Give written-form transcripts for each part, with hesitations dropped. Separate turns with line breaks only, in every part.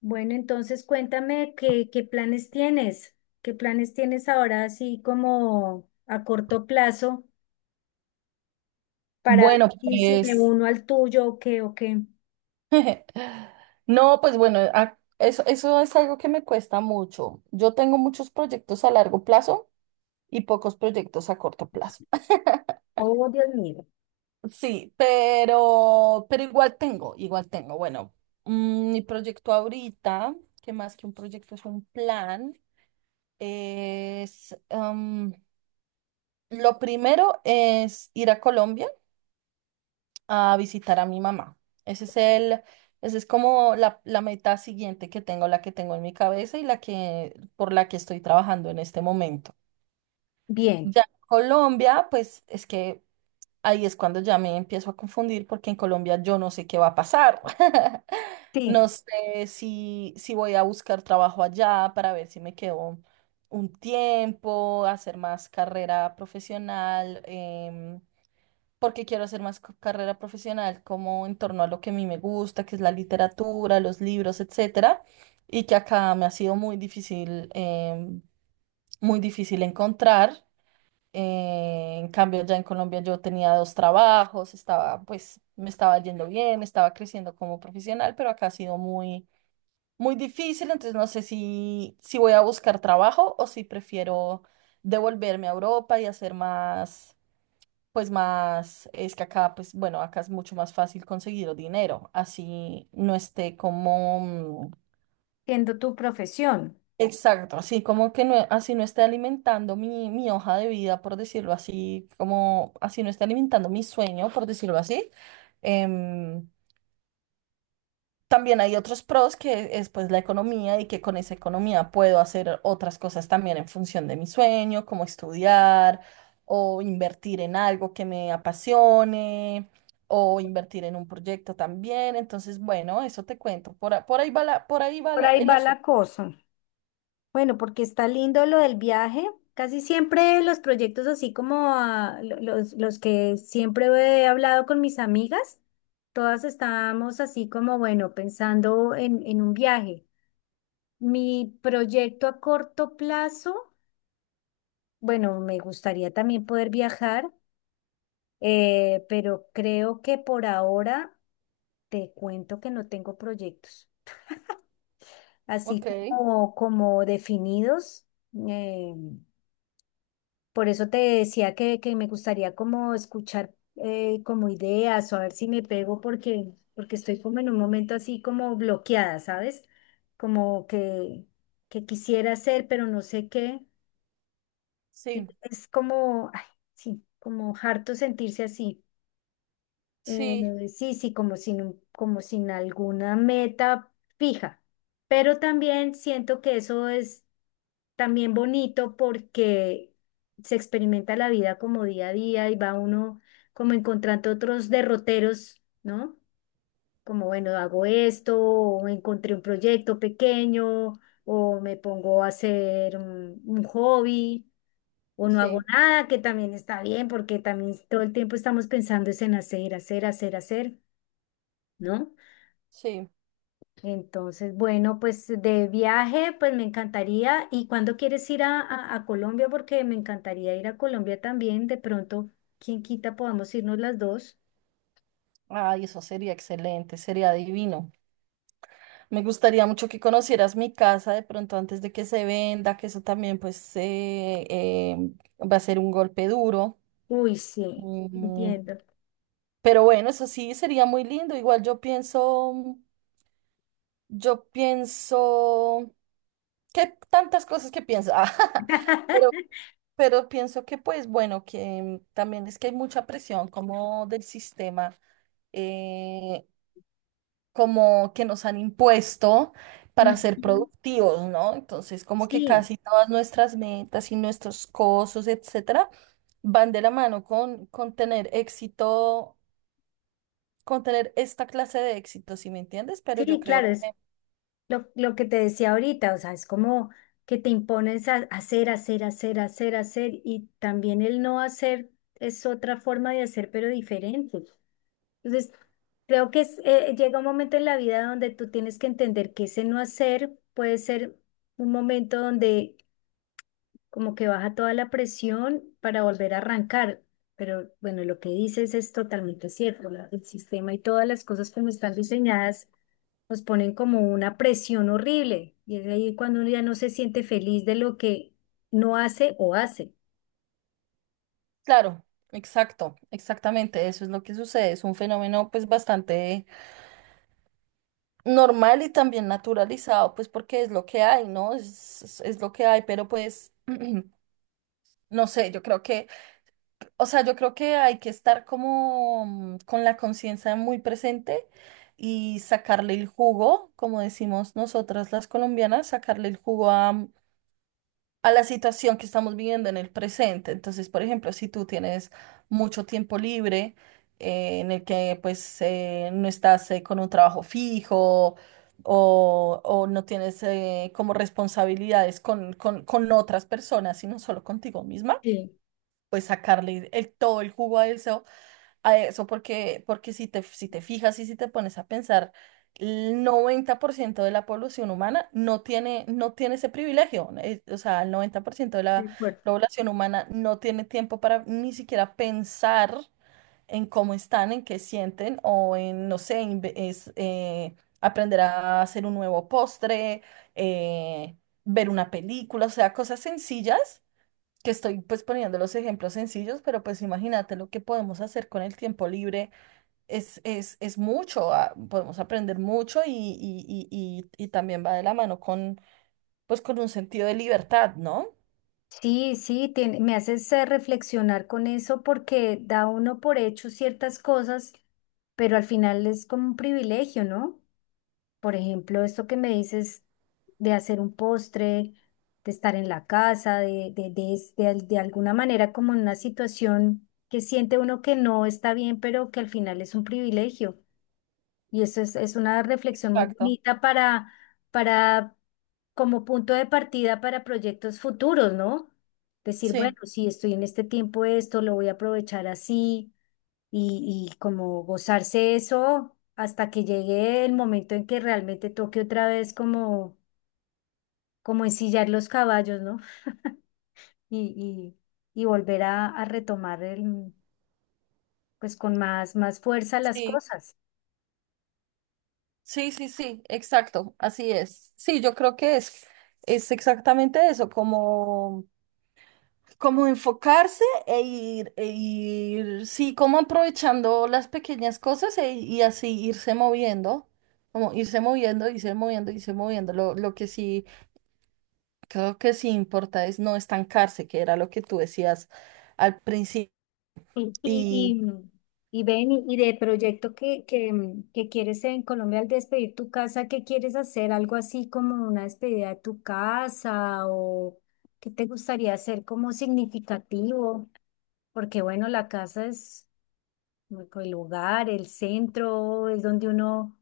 Bueno, entonces cuéntame qué planes tienes, qué planes tienes ahora así como a corto plazo para ver
Bueno,
si me
pues
uno al tuyo o qué o qué.
no, pues bueno, eso, eso es algo que me cuesta mucho. Yo tengo muchos proyectos a largo plazo y pocos proyectos a corto plazo.
Oh, Dios mío.
Sí, pero igual tengo, igual tengo. Bueno, mi proyecto ahorita, que más que un proyecto es un plan, es, am, lo primero es ir a Colombia, a visitar a mi mamá. Ese es el, ese es como la meta siguiente que tengo, la que tengo en mi cabeza y por la que estoy trabajando en este momento.
Bien,
Ya en Colombia, pues es que ahí es cuando ya me empiezo a confundir porque en Colombia yo no sé qué va a pasar.
sí,
No sé si voy a buscar trabajo allá para ver si me quedo un tiempo, hacer más carrera profesional. Porque quiero hacer más carrera profesional como en torno a lo que a mí me gusta, que es la literatura, los libros, etcétera, y que acá me ha sido muy difícil, muy difícil encontrar. En cambio, ya en Colombia yo tenía 2 trabajos, estaba, pues, me estaba yendo bien, estaba creciendo como profesional, pero acá ha sido muy, muy difícil, entonces no sé si voy a buscar trabajo o si prefiero devolverme a Europa y hacer más. Pues más, es que acá, pues bueno, acá es mucho más fácil conseguir dinero, así no esté como, mm,
siendo tu profesión.
exacto, así como que no, así no esté alimentando mi hoja de vida, por decirlo así, como así no esté alimentando mi sueño, por decirlo así. em, También hay otros pros que es pues la economía y que con esa economía puedo hacer otras cosas también en función de mi sueño, como estudiar o invertir en algo que me apasione o invertir en un proyecto también. Entonces, bueno, eso te cuento. Por ahí por ahí
Por ahí
el
va
asunto.
la cosa. Bueno, porque está lindo lo del viaje. Casi siempre los proyectos así como ah, los que siempre he hablado con mis amigas, todas estábamos así como, bueno, pensando en un viaje. Mi proyecto a corto plazo, bueno, me gustaría también poder viajar, pero creo que por ahora te cuento que no tengo proyectos
Ok,
así como, como definidos. eh, por eso te decía que me gustaría como escuchar como ideas o a ver si me pego porque estoy como en un momento así como bloqueada, ¿sabes? Como que quisiera hacer, pero no sé qué. Y
sí,
es como, ay, sí, como harto sentirse así. Eh,
sí,
sí, sí, como sin, como sin alguna meta fija. Pero también siento que eso es también bonito porque se experimenta la vida como día a día y va uno como encontrando otros derroteros, ¿no? Como, bueno, hago esto, o encontré un proyecto pequeño, o me pongo a hacer un hobby o no hago
sí,
nada, que también está bien, porque también todo el tiempo estamos pensando es en hacer, hacer, hacer, hacer, ¿no?
sí.
Entonces, bueno, pues de viaje, pues me encantaría. ¿Y cuándo quieres ir a Colombia? Porque me encantaría ir a Colombia también. De pronto, quién quita, podamos irnos las dos.
Ay, eso sería excelente, sería divino. Me gustaría mucho que conocieras mi casa de pronto antes de que se venda, que eso también pues va a ser un golpe duro.
Uy, sí,
Mm,
entiendo.
pero bueno, eso sí sería muy lindo. Igual yo pienso que tantas cosas que pienso, Ah, pero, pero pienso que pues bueno, que también es que hay mucha presión como del sistema. eh, Como que nos han impuesto para
Ujú.
ser productivos, ¿no? Entonces, como que
Sí,
casi todas nuestras metas y nuestros cosos, etcétera, van de la mano con tener éxito, con tener esta clase de éxito, ¿si me entiendes? Pero yo
sí,
creo
claro, es.
que,
Lo que te decía ahorita, o sea, es como que te impones a hacer, hacer, hacer, hacer, hacer, y también el no hacer es otra forma de hacer, pero diferente. Entonces, creo que es, llega un momento en la vida donde tú tienes que entender que ese no hacer puede ser un momento donde como que baja toda la presión para volver a arrancar. Pero bueno, lo que dices es totalmente cierto, el sistema y todas las cosas como están diseñadas nos ponen como una presión horrible y es ahí cuando uno ya no se siente feliz de lo que no hace o hace.
claro, exacto, exactamente, eso es lo que sucede, es un fenómeno pues bastante normal y también naturalizado, pues porque es lo que hay, ¿no? Es, es lo que hay, pero pues, no sé, yo creo que o sea, yo creo que hay que estar como con la conciencia muy presente y sacarle el jugo, como decimos nosotras las colombianas, sacarle el jugo a, a la situación que estamos viviendo en el presente. Entonces, por ejemplo, si tú tienes mucho tiempo libre en el que pues no estás con un trabajo fijo o no tienes como responsabilidades con otras personas, sino solo contigo misma,
Sí,
pues sacarle el, todo el jugo a eso porque, porque si te fijas y si te pones a pensar, el 90% de la población humana no tiene, no tiene ese privilegio. O sea, el 90% de la
de acuerdo.
población humana no tiene tiempo para ni siquiera pensar en cómo están, en qué sienten o en, no sé, aprender a hacer un nuevo postre, eh, ver una película, o sea, cosas sencillas que estoy pues poniendo los ejemplos sencillos, pero pues imagínate lo que podemos hacer con el tiempo libre es, es mucho, ah, podemos aprender mucho y también va de la mano con pues con un sentido de libertad, ¿no?
Sí, sí, me haces reflexionar con eso porque da uno por hecho ciertas cosas, pero al final es como un privilegio, ¿no? Por ejemplo, esto que me dices de hacer un postre, de estar en la casa, de, es- de al- de alguna manera como en una situación que siente uno que no está bien, pero que al final es un privilegio. Y eso es una reflexión muy
Exacto.
bonita para, como punto de partida para proyectos futuros, ¿no? Decir, bueno,
Sí,
si estoy en este tiempo esto, lo voy a aprovechar así y como gozarse eso hasta que llegue el momento en que realmente toque otra vez como, como ensillar los caballos, ¿no? Y, y volver a retomar el, pues con más, más fuerza las
sí,
cosas.
sí, sí, sí, exacto, así es. Sí, yo creo que es exactamente eso, como... como enfocarse e ir, sí, como aprovechando las pequeñas cosas y así irse moviendo, como irse moviendo, irse moviendo, irse moviendo. Lo que sí, creo que sí importa es no estancarse, que era lo que tú decías al principio.
Y,
Y
y, y ven, y de proyecto que quieres en Colombia al despedir tu casa, ¿qué quieres hacer? ¿Algo así como una despedida de tu casa o qué te gustaría hacer como significativo? Porque bueno, la casa es como el lugar, el centro, es donde uno,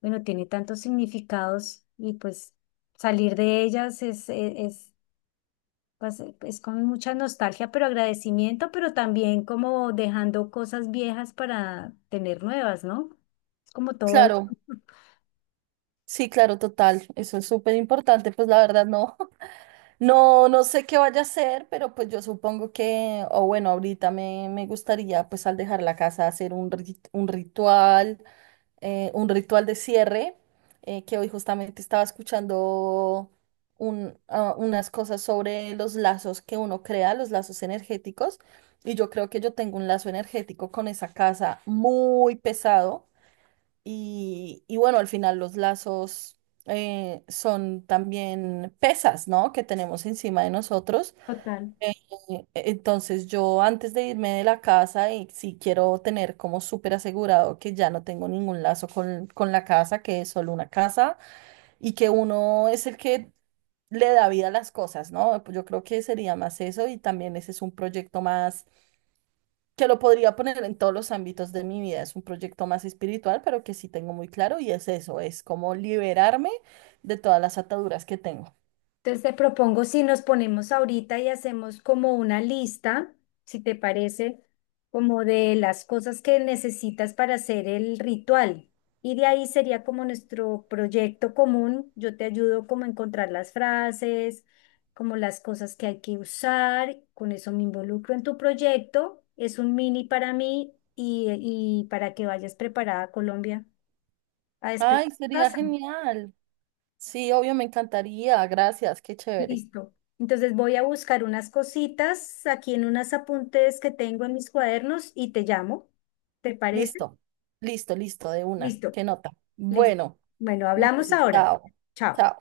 bueno, tiene tantos significados y pues salir de ellas es pues es con mucha nostalgia, pero agradecimiento, pero también como dejando cosas viejas para tener nuevas, ¿no? Es como todo es.
claro, sí, claro, total, eso es súper importante, pues la verdad no, no, no sé qué vaya a hacer, pero pues yo supongo que, o bueno, ahorita me gustaría pues al dejar la casa hacer un, un ritual de cierre, que hoy justamente estaba escuchando unas cosas sobre los lazos que uno crea, los lazos energéticos, y yo creo que yo tengo un lazo energético con esa casa muy pesado, y bueno, al final los lazos son también pesas, ¿no? Que tenemos encima de nosotros.
Total.
Eh, Entonces yo antes de irme de la casa y si quiero tener como súper asegurado que ya no tengo ningún lazo con la casa, que es solo una casa y que uno es el que le da vida a las cosas, ¿no? Pues yo creo que sería más eso y también ese es un proyecto más que lo podría poner en todos los ámbitos de mi vida, es un proyecto más espiritual, pero que sí tengo muy claro y es eso, es como liberarme de todas las ataduras que tengo.
Entonces te propongo si nos ponemos ahorita y hacemos como una lista, si te parece, como de las cosas que necesitas para hacer el ritual. Y de ahí sería como nuestro proyecto común. Yo te ayudo como a encontrar las frases, como las cosas que hay que usar. Con eso me involucro en tu proyecto. Es un mini para mí y para que vayas preparada a Colombia a despedir tu
Ay, sería
casa.
genial. Sí, obvio, me encantaría. Gracias, qué chévere.
Listo. Entonces voy a buscar unas cositas aquí en unos apuntes que tengo en mis cuadernos y te llamo. ¿Te parece?
Listo, listo, listo, de una.
Listo,
Qué nota.
listo.
Bueno,
Bueno,
un
hablamos
beso.
ahora.
Chao.
Chao.
Chao.